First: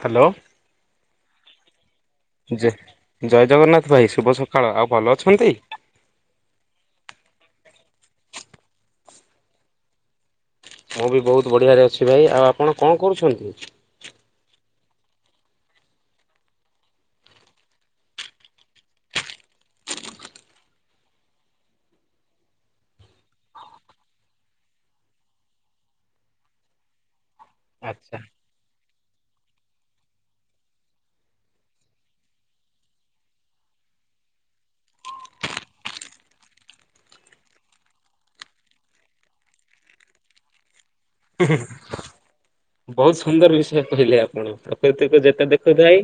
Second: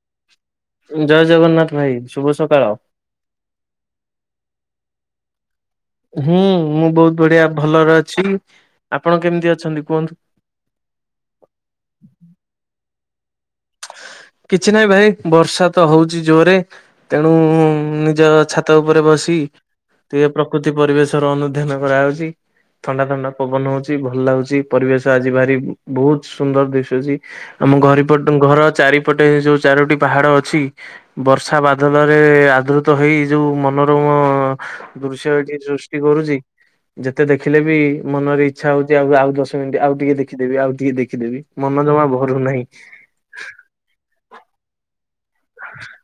Hello ଜୟ ଜଗନ୍ନାଥ ଭାଇ। ଶୁଭ ସକାଳ। ଜ ଜୟ ଜଗନ୍ନାଥ ଭାଇ। ଶୁଭ ସକାଳ। ଆଉ ଭଲ ଅଛନ୍ତି? ହୁଁ ମୁଁ ବହୁତ ବଢିଆ ଭଲରେ ଅଛି। ଆପଣ କେମିତି ଅଛନ୍ତି କୁହନ୍ତୁ? ମୁଁ ବି ବହୁତ ବଢ଼ିଆରେ ଅଛି। ଭାଇ ଆଉ ଆପଣ କଣ କରୁଛନ୍ତି? କିଛି ନାହିଁ ଭାଇ ବର୍ଷା ତ ହଉଛି ଜୋରେ। ତେଣୁ-ଉ-ଉ-ଉ ନିଜ ଛାତ ଉପରେ ବସି ଟିକେ ପ୍ରକୃତି ପରିବେଶ ର ଅନୁଧ୍ୟାନ କରାହେଉଛି। ଥଣ୍ଡା ଥଣ୍ଡା ପବନ ହଉଛି ଭଲ ଲାଗୁଛି ପରିବେଶ ଆଜି ଭାରି ବହୁତ ସୁନ୍ଦର ଦିଶୁଛି। ଆମ ଘର ଆଚ୍ଛା। ପଟ ଘର ଚାରିପଟେ ଯୋଉ ଚାରୋଟି ପାହାଡ ଅଛି ବର୍ଷା ବାଦଲରେ ଆଦୃତ ହେଇ ଯୋଉ ମନ ମ-ଅ-ଅ ଦୃଶ୍ୟ ଏଠି ସୃଷ୍ଟି କରୁଛି ଯେତେ ଦେଖିଲେ ବି ମନରେ ଇଚ୍ଛା ହଉଛି ଆଉ ଆଉ ଦଶ ମିନିଟ ଆଉ ଟିକେ ଦେଖିଦେବି ଆଉ ଟିକେ ଦେଖି ଦେଖିଦେବି ମନ ଜମା ଭରୁ ନାହିଁ। ଦେଖୁଥିଲେ ଆପଣ ପ୍ରକୃତିକୁ ଯେତେ ଦେଖୁଥାଏ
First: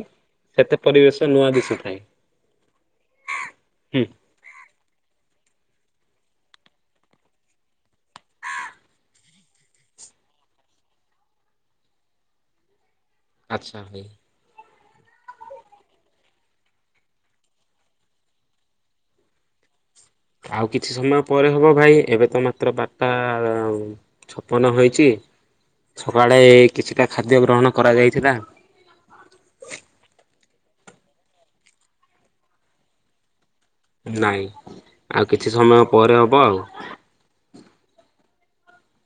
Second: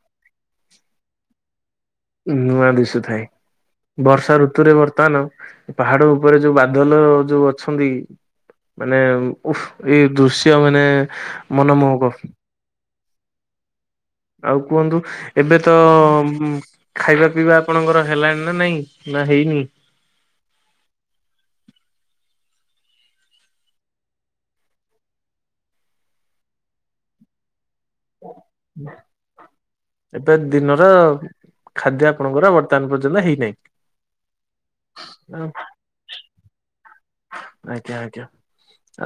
ସେତେ ପରିବେଶ ନୂଆ ଦିଶୁ ନୂଆ ଦିଶୁଥାଏ ହୁଁ। ବର୍ଷା ଋତୁରେ ବର୍ତ୍ତମାନ ପାହାଡ ଉପରେ ଯୋଉ ବାଦଲ ଯୋଉ ଅଛନ୍ତି ମାନେ ଉହ୍ ଏଇ ଦୃଶ୍ୟ ମାନେ ମନମୋହକ। ଆଚ୍ଛା ଭାଇ। ଆଉ କୁହନ୍ତୁ ଏବେ ତ ଖାଇବା ପିଇବା ଆପଣଙ୍କର ହେଲାଣି ନା ନାଇଁ। ନା ହେଇନି। ଆଉ କିଛି ସମୟ ପରେ ହବ ଭାଇ ଏବେ ତ ମାତ୍ର ବାରଟା ଛପନ ହୋଇଛି। ସକାଳେ କିଛିଟା ଖାଦ୍ୟ ଗ୍ରହଣ। କରାଯାଇଥିଲା। ଏବେ ଦିନର ଖାଦ୍ୟ ଆପଣଙ୍କର ବର୍ତ୍ତମାନ ପର୍ଯ୍ୟନ୍ତ ହେଇନାହିଁ। ନାଇଁ ଆଉ କିଛି ସମୟ ପରେ ହବ ଆଉ। ଆଜ୍ଞା ଆଜ୍ଞା।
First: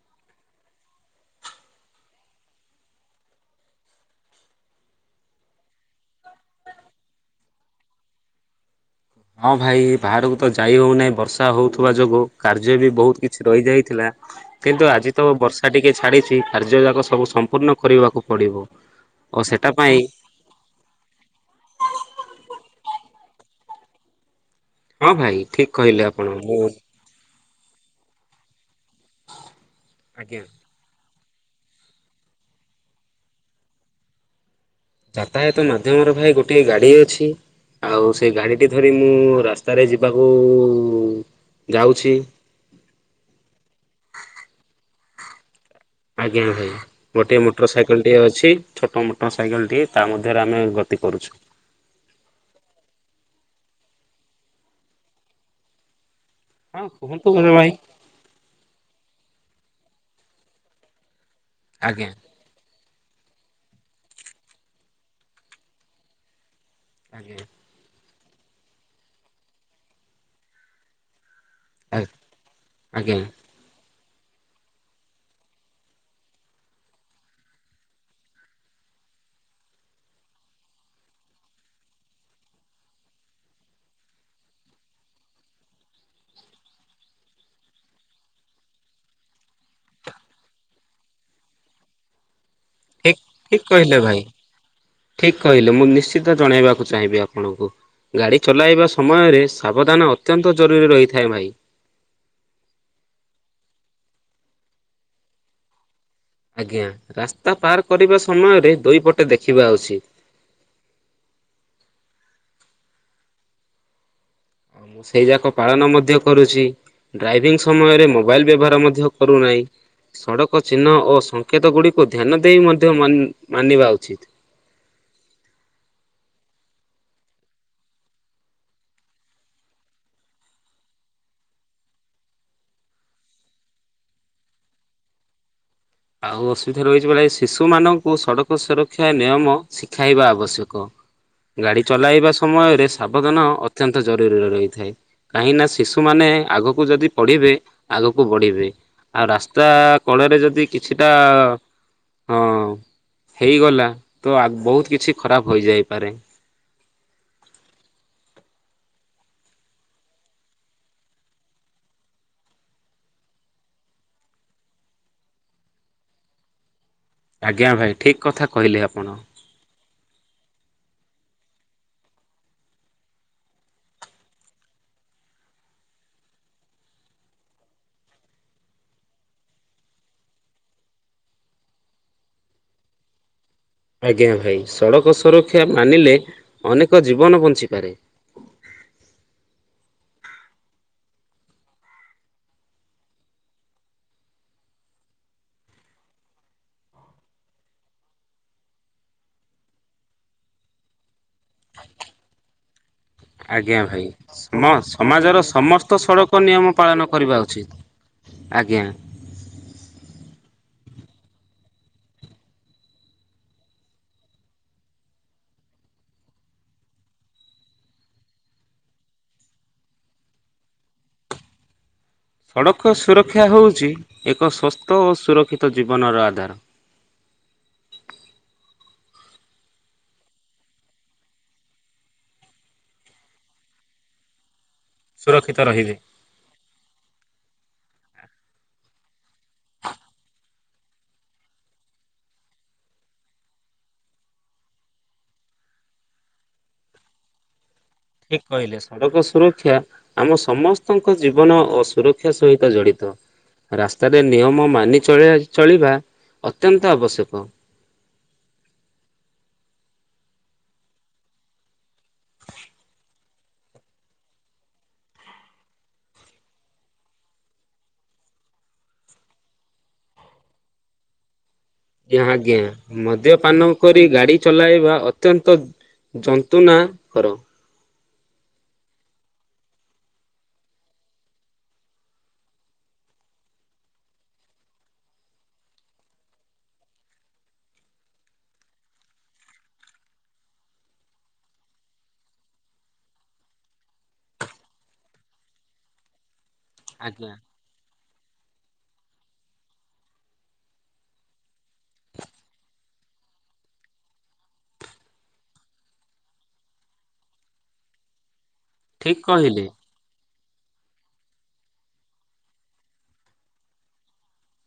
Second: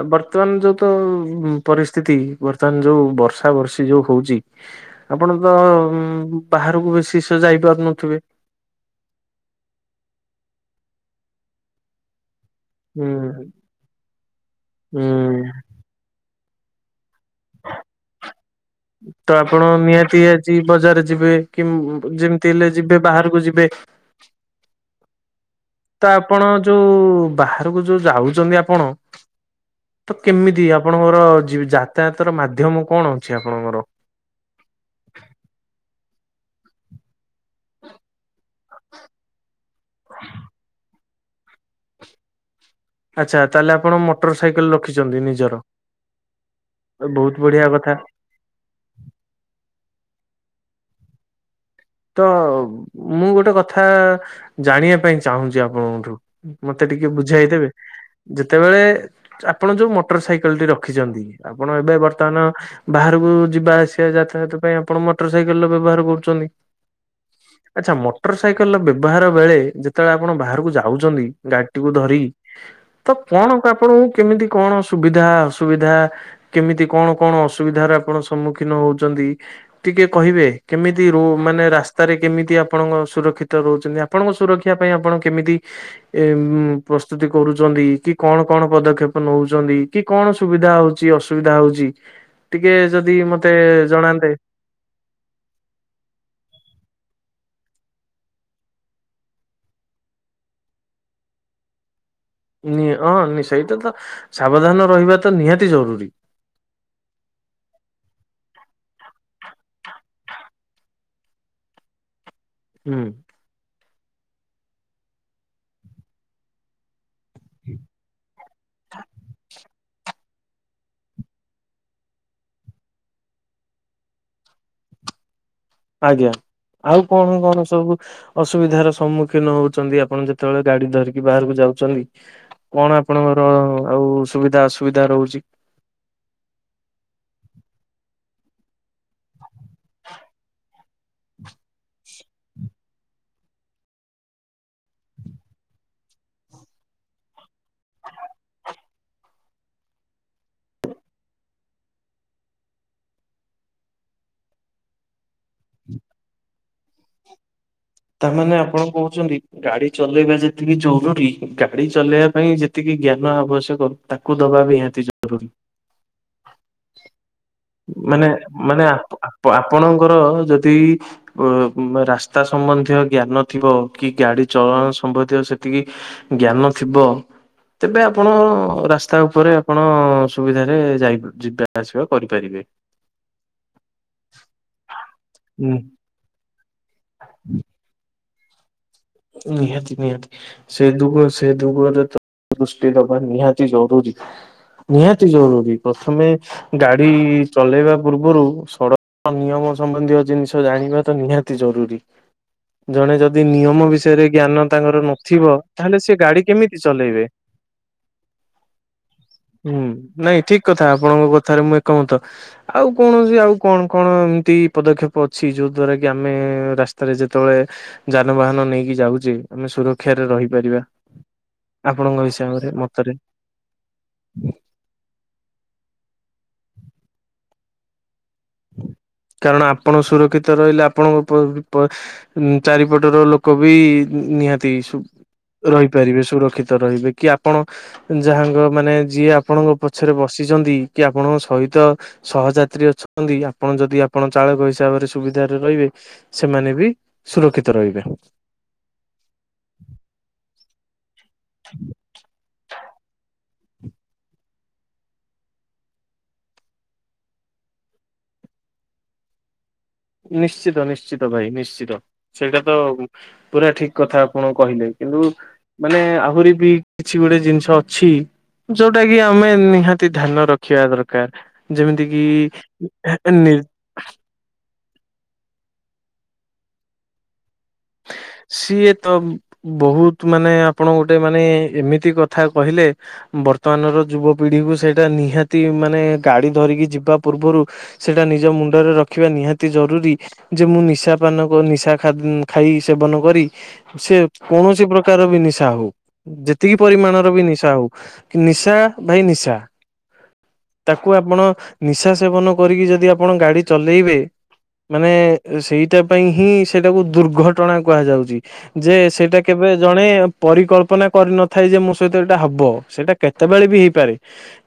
ଆଉ ବର୍ତ୍ତମାନ ଯୋଉ ତ ପରିସ୍ଥିତି ବର୍ତ୍ତମାନ ଯୋଉ ବର୍ଷା ବର୍ଷୀ ଯୋଉ ହଉଛି। ଆପଣ ତ ବାହାରକୁ ବେଶୀ ସେ ଯାଇ ପାରୁନଥିବେ। ହଁ ଭାଇ ବାହାରକୁ ତ ଯାଇ ହଉନାହିଁ ବର୍ଷା ହଉଥିବା ଯୋଗୁ। କାର୍ଯ୍ୟ ବି ହୁଁ ବହୁତ କିଛି ରହିଯାଇଥିଲା କିନ୍ତୁ ଆଜି ତ ହୁଁ ବର୍ଷା ଟିକେ ଛାଡ଼ିଛି। କାର୍ଯ୍ୟ ଯାକ ସବୁ ସମ୍ପୂର୍ଣ୍ଣ କରିବାକୁ ପଡ଼ିବ। ତ ଆପଣ ନିହାତି ଆଜି ବଜାର ଯିବେ କିମ ଯେମିତି ହେଲେ ଯିବେ। ବାହାରକୁ ଯିବେ। ହଁ ଭାଇ। ଠିକ କହିଲେ ତ ଆପଣ ମୁଁ ଯୋଉ ବାହ ରକୁ ଯୋଉ ଯାଉଛନ୍ତି ଆପଣ ତ ଆଜ୍ଞା କେମିତି ଆପଣ। ମୋର ଜି ଯାତାୟାତର ମାଧ୍ୟମ କଣ ଅଛି ଆପଣଙ୍କର। ଟିକେ ଗାଡି ଅଛି ଆଉ ସେ ଗାଡିଟି ଧରି ମୁଁ ରାସ୍ତାରେ ଯିବାକୁ। ଯାଉଛି। ଆଚ୍ଛା ତାହେଲେ ଆପଣ ମଟର ସାଇକେଲ ରଖିଛନ୍ତି ନିଜର। ଆଜ୍ଞା ଭାଇ ବହୁତ ଗୋଟେ ବଢିଆ ମୋଟର କଥା। ସାଇକେଲ ଟିଏ ଅଛି ଛୋଟ ମୋଟର ସାଇକେଲ ଟିଏ ତା ମଧ୍ୟରେ ଆମେ ଗ ତି କରୁଛୁ। ତ ମୁଁ ଗୋଟେ କଥା ଜାଣିବା ପାଇଁ ଚାହୁଁଛି ଆପଣଙ୍କଠୁ। ହଁ ମତେ ଟିକେ କୁହନ୍ତୁ ବୁଝାଇଦେବେ ଭାଇ ଯେତେବେଳେ। ଆପଣ ଯୋଉ ମୋଟର ସାଇକେଲ ଟି ରଖିଛନ୍ତି ଆପଣ ଏବେ ଆଜ୍ଞା ବର୍ତ୍ତମାନ। ବାହାରକୁ ଯିବା ଆସିବା ଯାତାୟାତ ପାଇଁ ଆପଣ ମୋଟର ସାଇକେଲ ର ବ୍ୟବହାର କରୁଛନ୍ତି। ଆଜ୍ଞା ଆଚ୍ଛା ମୋଟର ସାଇକେଲ ର ବ୍ୟବହାର ବେଳେ ଯେତେବେଳେ ଆପଣ ବାହାରକୁ ଯାଉଛନ୍ତି। ଗାଡି ଟିକୁୁ ଧରି ତ ଆଜ୍ଞା। କଣ ଆପଣଙ୍କୁ। କେମିତି କଣ ସୁବିଧା ଅସୁବିଧା କେମିତି କଣ କଣ ଅସୁବିଧାର ଆପଣ ସମ୍ମୁଖୀନ ହଉଛନ୍ତି। ଟିକେ କହିବେ କେମିତି ର ମାନେ। ରାସ୍ତାରେ କେମିତି ଆପଣଙ୍କ ସୁରକ୍ଷିତ ରହୁଛନ୍ତି ଆପଣଙ୍କ ସୁରକ୍ଷା ପାଇଁ ଆପଣ କେମିତି ଏମ। ପ୍ରସ୍ତୁତି କରୁଛନ୍ତି କି କଣ କଣ ପଦକ୍ଷେପ ନଉଛନ୍ତି କି କଣ ସୁବିଧା ହଉଛି ଅସୁବିଧା ହଉଛି। ଚି। ଠିକ ଠିକ କହିଲେ ଭାଇ ଠିକ କହିଲେ ମୁଁ ନିଶ୍ଚିତ ଜଣେଇବାକୁ। ମୁଁ ଚାହିଁବି ଆପଣଙ୍କୁ। ଗାଡ଼ି ଚଲାଇବା ସମୟରେ ସାବଧାନ ଅତ୍ୟନ୍ତ ଜରୁରୀ ରହିଥାଏ ଭାଇ। ନି ହଁ ନି ସେଇଟା ତ ସାବଧାନ ରହିବା ତ ନିହାତି ଜରୁରୀ। ଆଜ୍ଞା ରାସ୍ତା ପାର କରିବା ସମୟରେ ଦୁଇ ପଟେ ଦେଖିବା ଉଚିତ୍। ହୁଁ। ଆଉ ମୁଁ ସେଇ ଯାକ ପାଳନ ମଧ୍ୟ କରୁଛି। ଡ୍ରାଇଭିଂ ସମୟରେ ମୋବାଇଲ ବ୍ୟବହାର ମଧ୍ୟ କରୁନାହିଁ। ସଡ଼କ ଚିହ୍ନ ଓ ସଂଙ୍କେତ ଗୁଡିକୁ ଧ୍ୟାନ ଦେଇ ମଧ୍ୟ ମାନି ମାନିବା ଉଚିତ। ଆଜ୍ଞା। ଆଉ କଣ କଣ ସବୁ ଅସୁବିଧାର ସମ୍ମୁଖୀନ ହଉଛନ୍ତି ଆପଣ ଯେତେବେଳେ ଗାଡି ଧରିକି ବାହାରକୁ ଯାଉ। କଣ ଆପଣଙ୍କର ଆଉ ସୁବିଧା ଅସୁବିଧା ରହୁଛି। ଆଉ ଅସୁବିଧା ରହିଛି ଭଳି ଶିଶୁ ମାନଙ୍କୁ ସଡକ ସୁର ଶକ୍ଷା ନିୟମ ଶିଖାଇବା ଆବଶ୍ୟକ ଗାଡି ଚଲାଇବା। ସମୟରେ ସାବଧାନ ଅତ୍ୟନ୍ତ ଜରୁରୀରେ ରହିଥାଏ। କାହିଁକି ନା ଶିଶୁମାନେ ଆଗକୁ ଯଦି ପଢିବେ ଆଗକୁ ବଢିବେ। ଆଉ ରାସ୍ତା କଡ଼ରେ ଯଦି କିଛିଟା ହଁ ହେଇଗଲା ତ ବହୁତ କିଛି ଖରାପ ହୋଇଯାଇପାରେ। [inaudible] ତା ମାନେ ଆପଣ କହୁଛନ୍ତି ଗାଡି ଚଲେଇବା ଯେତିକି ଜରୁରୀ ଗାଡି ଚଲେଇବା ପାଇଁ ଯେତିକି ଜ୍ଞାନ ଆବଶ୍ୟକ ତାକୁ ଦବା ବି ନିହାତି ଜରୁରୀ। ଆଜ୍ଞା ଭାଇ ଠିକ୍ ମାନେ କଥା କହିଲେ ମାନେ ଆପଣ। ଆପ ଆପଣଙ୍କର ଯଦି ଅ ମ୍ ରାସ୍ତା ସମ୍ବନ୍ଧୀୟ ଜ୍ଞାନ ଥିବ କି ଗାଡି ଚଳନ ସମ୍ବନ୍ଧୀୟ ସେତିକି ଜ୍ଞାନ ଥିବ। ତେବେ ଆପଣ ରାସ୍ତା ଉପରେ ଆପଣ ସୁବିଧାରେ ଯାଇ ଯିବା ଆସିବା କରିପାରିବେ। [inaudible] ଆଜ୍ଞା ଭାଇ ସଡ଼କ ସୁରକ୍ଷା ହୁଁ ମାନିଲେ ଅନେକ ଜୀବନ ବଞ୍ଚିପାରେ। ନିହାତି ନିହାତି ସେ ଦୁଗ ସେ ଦୁଗରେ ତ ଦୃଷ୍ଟି ଦବା ନିହାତି ଜରୁରି ନିହାତି ଜରୁରୀ ପ୍ରଥମେ ଗାଡି ଚଲେଇବା ପୂର୍ବରୁ ସଡ଼କ ନିୟମ ସମ୍ବନ୍ଧୀୟ ଜିନିଷ ଜାଣିବା ତ ନିହାତି ଜରୁରୀ ଜଣେ ଯଦି ଆଜ୍ଞା ନିୟମ ବିଷୟ ଭାଇ ଜ୍ଞାନ ସମ ତାଙ୍କର ସମାଜର ନଥିବ ସମସ୍ତ ତାହେଲେ ସେ ସଡ଼କ ଗାଡି ନିୟମ କେମିତି ପାଳନ ଚଲେଇବେ କରିବା ଉଚିତ। ଆଜ୍ଞା। ହୁଁ। ନାଇଁ ଠିକ କଥା ଆପଣଙ୍କ କଥାରେ ମୁଁ ଏକମତ ଆଉ କୌଣସି ଆଉ କଣ କଣ ଏମିତି ପଦକ୍ଷେପ ଅଛି ଯୋଉ ଦ୍ଵାରା କି ଆମେ ରାସ୍ତାରେ ଯେତେବେଳେ ଯାନବାହାନ ନେଇକି ଯାଉଛେ ଆମେ ସୁରକ୍ଷାରେ ରହିପାରିବା। ଆପଣଙ୍କ ହିସାବରେ ସଡ଼କ ମତରେ ସୁରକ୍ଷା ହେଉଛି ଏକ ସୁସ୍ଥ ଓ ସୁରକ୍ଷିତ ଜୀବନର ଆଦି ତାର [inaudible] [inaudible] କାରଣ ଆପଣ ସୁରକ୍ଷିତ ରହିଲେ ଆପଣଙ୍କ ପ ପ ଅ ଚାରିପଟର ଲୋକ ବି ନିହାତି ସୁ ସୁରକ୍ଷିତ ରହିବେ। ରହିପାରିବେ ସୁରକ୍ଷିତ ରହିବେ କି ଆପ୍ ଆପଣ ଯାହାଙ୍କ ମାନେ ଯିଏ ଆପଣଙ୍କ ପଛରେ ବସିଛନ୍ତି କି ଆପଣଙ୍କ ସହିତ ସ ହ ଯାତ୍ରୀ ଅ ଆପଣ ଯଦି ଆପଣ ଚାଳକ ହିସାବରେ ସୁବିଧାରେ ରହିବେ ସେମାନେ ବି ସୁରକ୍ଷିତ ରହିବେ। ଠିକ କହିଲେ ସଡ଼କ ସୁରକ୍ଷା ଆମ ସମସ୍ତଙ୍କ ଜୀବନ ଓ ସୁରକ୍ଷା ସହିତ ଜଡି ତ ରାସ୍ତାରେ ନିୟମ ମାନି ଚଳି ଚଳିବା ଅତ୍ୟନ୍ତ ଆବଶ୍ୟକ। [inaudible] ନିଶ୍ଚିତ ନିଶ୍ଚିତ ଭାଇ ନିଶ୍ଚିତ ସେଇଟା ତ ପୁରା ଠିକ କଥା ଆପଣ କହିଲେ। କିନ୍ତୁ ମାନେ ଆହୁରି ବି କିଛି ଗୋଟେ ଜିନିଷ ଅଛି। ଯୋଉଟା କି ଆମେ ନିହାତି ଧ୍ୟାନ ରଖିବା ଦରକାର। ଯେମିତି ଆଞା କିି ଆଜ୍ଞା ନି ମଦ୍ୟପାନ କରି ଗାଡି ଚଲେଇବା ଅତ୍ୟ ଅତ୍ୟନ୍ତ ଯନ୍ତ୍ରଣା କର। ହେଁ। ସିଏ ତ ବହୁତ ମାନେ ଆପଣ ଗୋଟେ ମାନେ ଏମିତି କଥା କହିଲେ ବ ବର୍ତ୍ତମାନର ଯୁବପିଢ଼ିକୁ ସେଇଟା ନିହାତି ମାନେ ଗାଡ଼ି ଧରିକି ଯିବା ପୂର୍ବରୁ ସେଇଟା ନିଜ ମୁଣ୍ଡରେ ରଖିବା ନିହାତି ଜରୁରୀ ଯେ ମୁଁ ନିଶା ପାନ କ ନିଶା ଖା ଖାଇ ସେବନ କରି ସେ କୌଣସି ପ୍ରକାର ବି ନିଶା ହଉ ଯେ ଏତିକି ପରିମାଣର ଆଜ୍ଞା ବି ନିଶା ହଉ କିନ୍ତି ନିଶା ଭାଇ ନିଶା। ତାକୁ ଆପଣ ନିଶା ସେବନ କରିକି ଯଦି ଆପଣ ଗାଡି ଚଲେଇବେ। ମାନେ ସେଇଟା ପାଇଁ ହିଁ ସେଇଟାକୁ ଦୁର୍ଘଟଣା କୁହାଯାଉଛି ଯେ ଠିକ୍ ସେଇଟା କହିଲେ କେବେ ଜଣେ ପରିକଳ୍ପନା କରିନଥାଏ ଯେ ମୋ ସହିତ ଏଇଟା ହବ? ସେଇଟା କେତେବେଳେ ବି ହେଇପାରେ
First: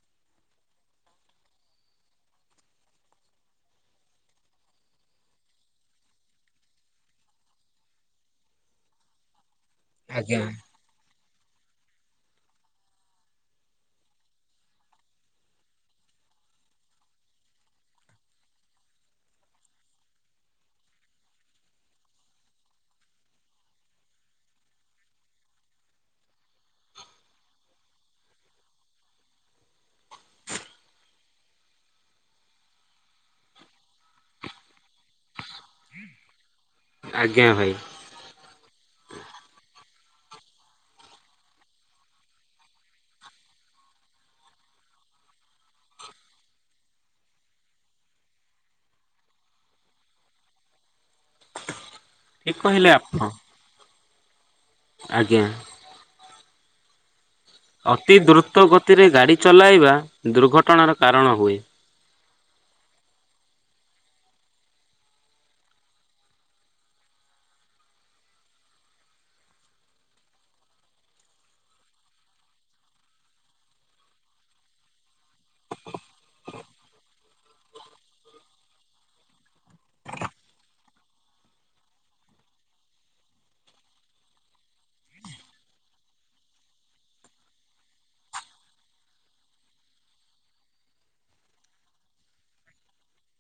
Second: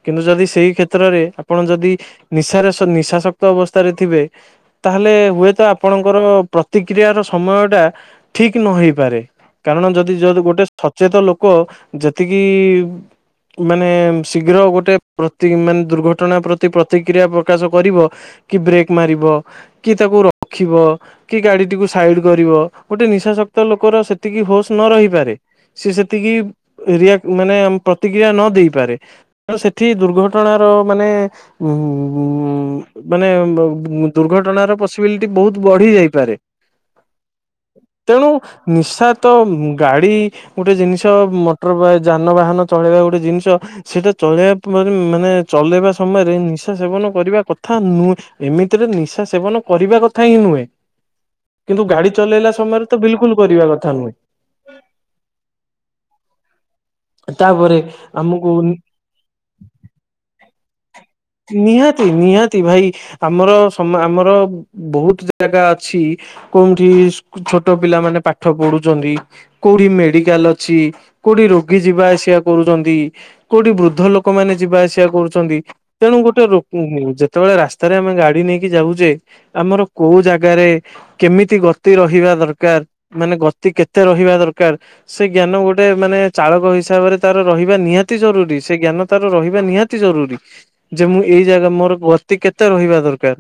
କିନ୍ତୁ ଯଦି ସେଇ କ୍ଷେତ୍ରରେ ଆପଣ ଯଦି ନିଶାରେ ନିଶାସକ୍ତ ଅବସ୍ଥାରେ ଥିବେ ତାହେଲେ ହୁ ଆପଣଙ୍କର ପ୍ରତିକ୍ରିୟାର ସମୟ ଟା ଠିକ ନ ହେଇପାରେ। କାରଣ ଯଦି ଯ ଆଜ୍ଞା ଗୋଟେ ସଚେତ ଲୋକ କ ଯେତିକି ମାନେ ଶୀଘ୍ର ଗୋଟେ ପ୍ରତି ମାନେ ଦୁର୍ଘଟଣା ପ୍ରତି ପ୍ରତିକ୍ରିୟା ପ୍ରକାଶ କରିବ। କି ବ୍ରେକ୍ ମାରିବ? କି ତାକୁ ରଖିବ? କି ଗାଡିଟିକୁ ସାଇଡ କରିବ? ଗୋଟେ ନିଶା ଶକ୍ତ ଲୋକର ସେତିକି ହୋସ୍ ନ ରହିପାରେ! ସିଏ ସେତିକି ରିଆକ୍ଟ ମାନେ ପ୍ରତିକ୍ରିୟା ନ ଦେଇେପାରେ। ତ ସେଠି ଦୁର୍ଘଟଣାର ମାନେ ଉମ୍ ମାନେ ଆ ବ ଦୁର୍ଘଟଣାର ପସିବିଲିଟି ବୋହୁତ ବଢି ଯାଇପାରେ? ଆଜ୍ଞା ଭାଇ ତେଣୁ ନିଶା ତ ଗାଡ଼ି ଗୋଟେ ଜିନିଷ ମଟର ଯାନବାହାନ ଚଳେଇବା ଗୋଟେ ଜିନିଷ ସେଇଟା ଚଳେଇବା ମାନେ ଚଲେଇବା ସମୟରେ ନିଶା ସେବନ କରିବା କଥା ନୁ ଏମିତିରେ ନିଶା ସେବନ କରି କରିବା କଥା ହିଁ ନୁହେଁ। କିନ୍ତୁ ଗାଡି ଚଲେଇଲା ଠିକ୍ ସମୟରେ କହିଲେ ତ ଆପଣ ବିଲକୁଲ କରିବା କଥା ନୁହେଁ। ଆଜ୍ଞା। ତାପରେ ଅତି ଆମକୁ ଦ୍ରୁତ ଗତିରେ ଗାଡ଼ି ଚଲାଇବା ଦୁର୍ଘଟଣାର କାରଣ ହୁଏ। ନିହାତି ନିହାତି। [unintelligible] ଭାଇ ଆମର ସମ ଆମର ବୋହୁତ ଜାଗା ଅଛି କୋଉଠି ଛୋଟ ପିଲାମାନେ ପାଠ ପଢୁଛନ୍ତି। କୋଉଠି ମେଡିକାଲ ଅଛି। କୋଉଠି ର ଯିବା ଆସିବା କରୁଛନ୍ତି? କୋଉଠି ବୃଦ୍ଧ ଲୋକମାନେ ଯିବା ଆସିବା କରୁଛନ୍ତି? ତେଣୁ ଗୋଟେ ହୁଁ ହୁଁ ଯେତେବେଳେ ରାସ୍ତାରେ ଆମେ ଗାଡି ନେଇକି ଯାଉଛେ, ଆମର କୋଉ ଜାଗାରେ କେମିତି ଗତି ରହିବା ଦରକାର। ମାନେ ଗତି କେତେ ରହିବା ଦରକାର? ସେ ଜ୍ଞାନ ଗୋଟେ ମାନେ ଚାଳକ ହିସାବରେ ତାର ରହିବା ନିହାତି ଜରୁରୀ। ସେ ଜ୍ଞାନ ତାର ରହିବା ନିହାତି ଜରୁରୀ। ଯେ ମୁଁ ଏଇ ଜାଗା ମୋର ଗତି କେତେ ରହିବା ଦରକାର?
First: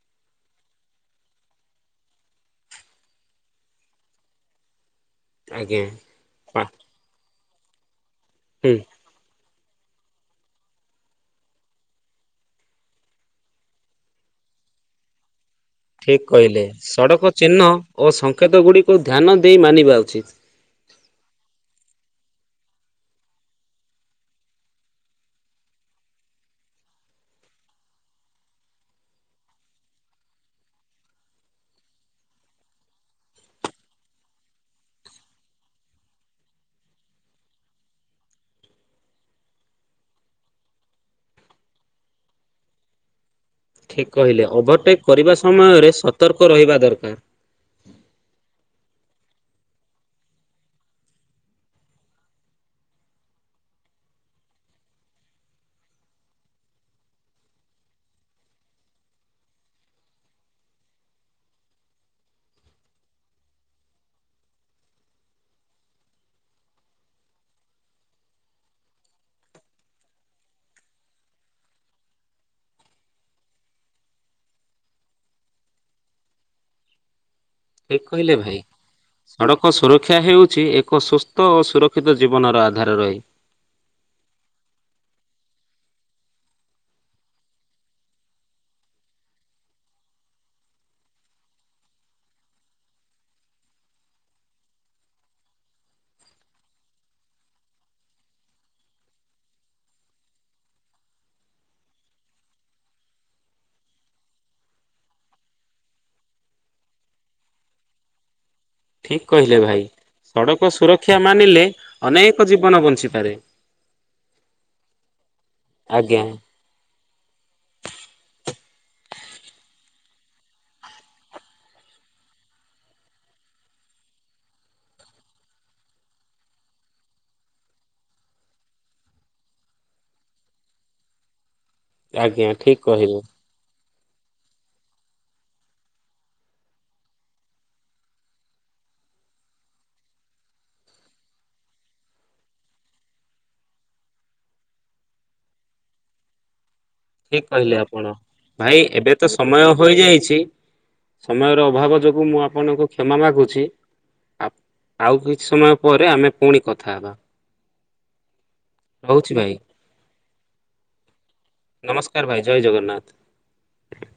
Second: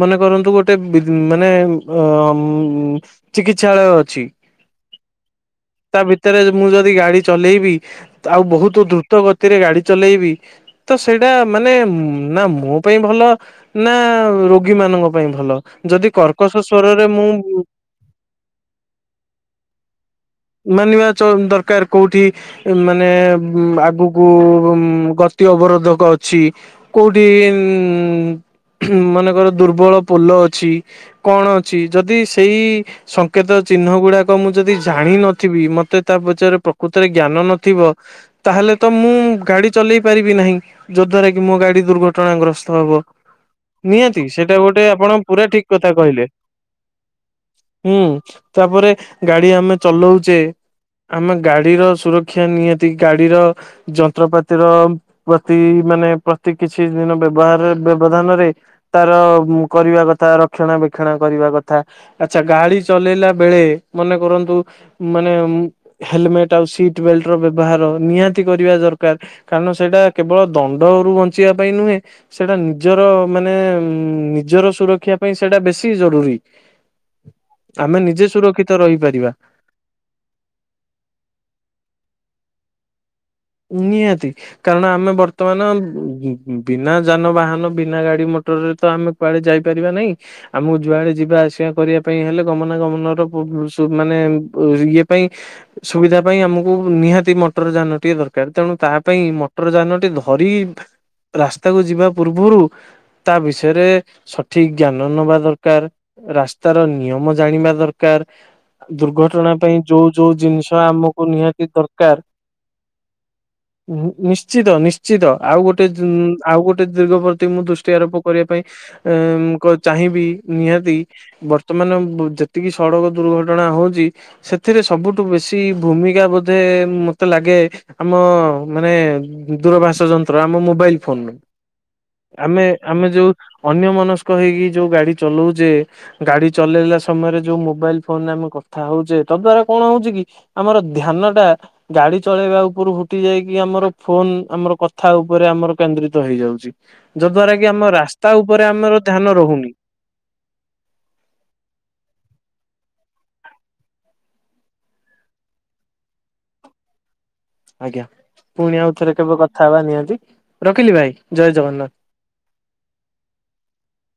ମନେ କରନ୍ତୁ ଗୋଟେ ବ ମାନେ ଆ ମ୍ ଚିକିତ୍ସାଳୟ ଅଛି? ହ ଆଜ୍ଞା ତା ଭିତରେ ପା ମୁଁ ଯଦି ଗାଡି ଚଲେଇବି, ଆଉ ହୁଁ ବହୁତ ଦ୍ରୁତ ଗତିରେ ଗାଡି ଚଲେଇବି ତ ସେଇଟା ମାନେ ନା ମୋ ପାଇଁ ଭଲ ନା ରୋଗୀ ମାନ ମାନଙ୍କ ପାଇଁ ଭଲ ଯଦି ଠିକ କର୍କଶ କହିଲେ। ସ୍ଵରରେ ସଡ଼କ ମୁଁ ଚିହ୍ନ ଓ ସଂଙ୍କେତ ଗୁଡିକୁ ଧ୍ୟାନ ଦେଇ ମାନିବା ଉଚିତ। ମାନିବା ଦରକାର କୋଉ କୋଉଠି ମାନେ ଆଗକୁ ଗତି ଅବରୋଧକ ଅଛି। କୋଉଠି ଉମ୍ ଉମ୍ ମନେକର ଦୁର୍ବଳ ପୋଲ ଅଛି? କଣ ଅଛି ଯଦି ସେଇ ସଙ୍କେତ ଚିହ୍ନ ଗୁଡାକ ମୁଁ ଯଦି ଜାଣିନଥିବି! ମତେ ତା ପଛରେ [unintelligible] କୃତରେ ଜ୍ଞାନ ନଥିବ ତାହେଲେ ତ ମୁଁ ଗାଡି ଚଲେଇ ପାରିବି ନାହିଁ। ଯୋ ଦ୍ଵାରା କି ମୋ ଗାଡି ଦୁର୍ଘଟଣାଗ୍ରସ୍ତ ହବ? ଠିକ୍ ନିହାତି କହିଲେ ସେଇଟା ଗୋଟେ ଓଭରଟେକ୍ ଆପଣ କରିବା ପୁରା ଠିକ ସମୟରେ କଥା କହିଲେ। ସତର୍କ ରହିବା ଦରକାର ହୁଁ ତାପରେ ଗାଡି ଆମେ ଚଲଉଛେ। ଆମେ ଗାଡିର ସୁରକ୍ଷା ନିହାତି ଗାଡିର ଯନ୍ତ୍ରପାତିର ପ୍ରତି ମାନେ କିଛି ଦିନ ବ୍ୟବହାର ବ୍ୟବଧାନରେ ତାର କରିବା କଥା ରକ୍ଷଣା ବକ୍ଷଣା କରିବା। କଥା। ଆଚ୍ଛା ଗାଡି ଚଲେଇଲା ବେଳେ ମନେ କରନ୍ତୁ ମାନେ ହେଲମେଟ ଆଉ ସିଟ ବେଲ୍ଟ ର ବ୍ୟବହାର ନିହାତି କରିବା ଦରକାର। କାରଣ ସେଇଟା କେବଳ ଦଣ୍ଡ ବଞ୍ଚିବା ପାଇଁ ନୁହେଁ। ସେଟା ନିଜର ମାନେ ନିଜର ସୁରକ୍ଷା ପାଇଁ ସେଟା ବେଶୀ ଜରୁରୀ। ଆମେ ଠିକ୍ ନିଜେ କହିଲେ ଭାଇ। ସୁରକ୍ଷିତ ରହିପାରିବା। ସଡ଼କ ସୁରକ୍ଷା ହେଉଛି ଏକ ସୁସ୍ଥ ସ୍ଥ ଓ ସୁରକ୍ଷିତ ଜୀବନର ଆଧାର [inaudible] ରହି। ନିହାତି। କାରଣ ଆମେ ବର୍ତ୍ତମାନ ବିନା ଯାନବାହାନ ବିନା ଗାଡି ମଟର ଟରରେ ତ ଆମେ କୁଆଡେ ଯାଇପାରିବା ନାହିଁ? ଆମକୁ ଯୁଆଡେ ଯିବା ଆସିବା କରିବା ପାଇଁ ହେଲେ ଗମନା ଗମନ ର ମାନେ ଇଏ ପାଇଁ ସୁବିଧା ପାଇଁ ଆମକୁ ନିହାତି ମଟର ଯାନଟିଏ ଦରକାର। ଦରକାର ତେଣୁ ତା ପାଇଁ ମଟର ଯାନଟି ଧରି ରାସ୍ତାକୁ ଯିବା ପୂର୍ବରୁ ତା ବିଷୟରେ ସଠିକ ଜ୍ଞାନ ନବା ଦରକାର। ରାସ୍ତାର ନିୟମ ଜାଣିବା ଦରକାର। ଠିକ୍ ଦୁର୍ଘଟଣା କହିଲେ ପାଇଁ ଭାଇ। ଯୋଉ ଯୋଉ ସଡ଼କ ଜିନିଷ ସୁରକ୍ଷା ଆମକୁ ନିହାତି ଦରକାର ଆରେ ନି ନିଶ୍ଚିତ ନିଶ୍ଚିତ ଆଉ ଗୋଟେ ଜି ଆଜ୍ଞା ଆଉ ଗୋଟେ ଦିଗ ପ୍ରତି ମୁଁ ଦୃଷ୍ଟି ଆରୋପ କରିବା ପାଇଁ ଏ ଙ୍କ ଚାହିଁବି ନିହାତି ବର୍ତ୍ତମାନ ଯେତିକି ସଡ଼କ ଦୁର୍ଘଟଣା ହଉଚି ସେଥିରେ ସବୁଠୁ ବେଶୀ ଭୂମିକା ବୋଧେ ମତେ ଲାଗେ ଆମ ମାନେ ଦୂରଭାଷ ଯନ୍ତ୍ର ଆମ ମୋବାଇଲ ଫୋନ ରୁ ଆଜ୍ଞା ଆମେ ଠିକ୍ ଆମେ କହିଲେ ଯୋଉ ଅନ୍ୟ ମନସ୍କ ସ୍କ ହେଇକି ଯୋଉ ଗାଡ଼ି ଚଲଉଛେ ଗାଡ଼ି ଚଲେଇଲା ସମୟରେ ଯୋଉ ମୋବାଇଲ ଫୋନରେ ଆମେ କଥା ହଉଛେ। ତଦ୍ଵାରା କଣ ହଉଚି କି ଆମର ଧ୍ୟାନ ଟା ଗାଡ଼ି ଚଳେଇବାକୁ ରୁ ହୁଟି ଯାଇକି ଆମର ଫୋନ ଆମର କଥା ଉପରେ ଆମର କେନ୍ଦ୍ରିତ ହେଇଯାଉଚି। ଠିକ କହିଲେ ଆପଣ ଭାଇ ଆମର ଏବେ ଧ୍ୟାନ ତ ସମୟ ରହୁନି। ହୋଇଯାଇଚି। ସମୟର ଅଭାବ ଯୋଗୁ ମୁଁ ଆପଣଙ୍କୁ କ୍ଷମା ମାଗୁଚି ଆ ଆଉ କିଛି ସମୟ ପରେ ଆମେ ପୁଣି କଥା ହେବା। ଆଜ୍ଞା ପୁଣି ଆଉ ଥରେ କେବେ ରହୁଛି ଭାଇ କଥା ହେବା ନିହାତି ରଖିଲି ଭାଇ ଜୟ ଜଗନ୍ନାଥ। ନମସ୍କାର ଭାଇ ଜୟ ଜଗନ୍ନାଥ।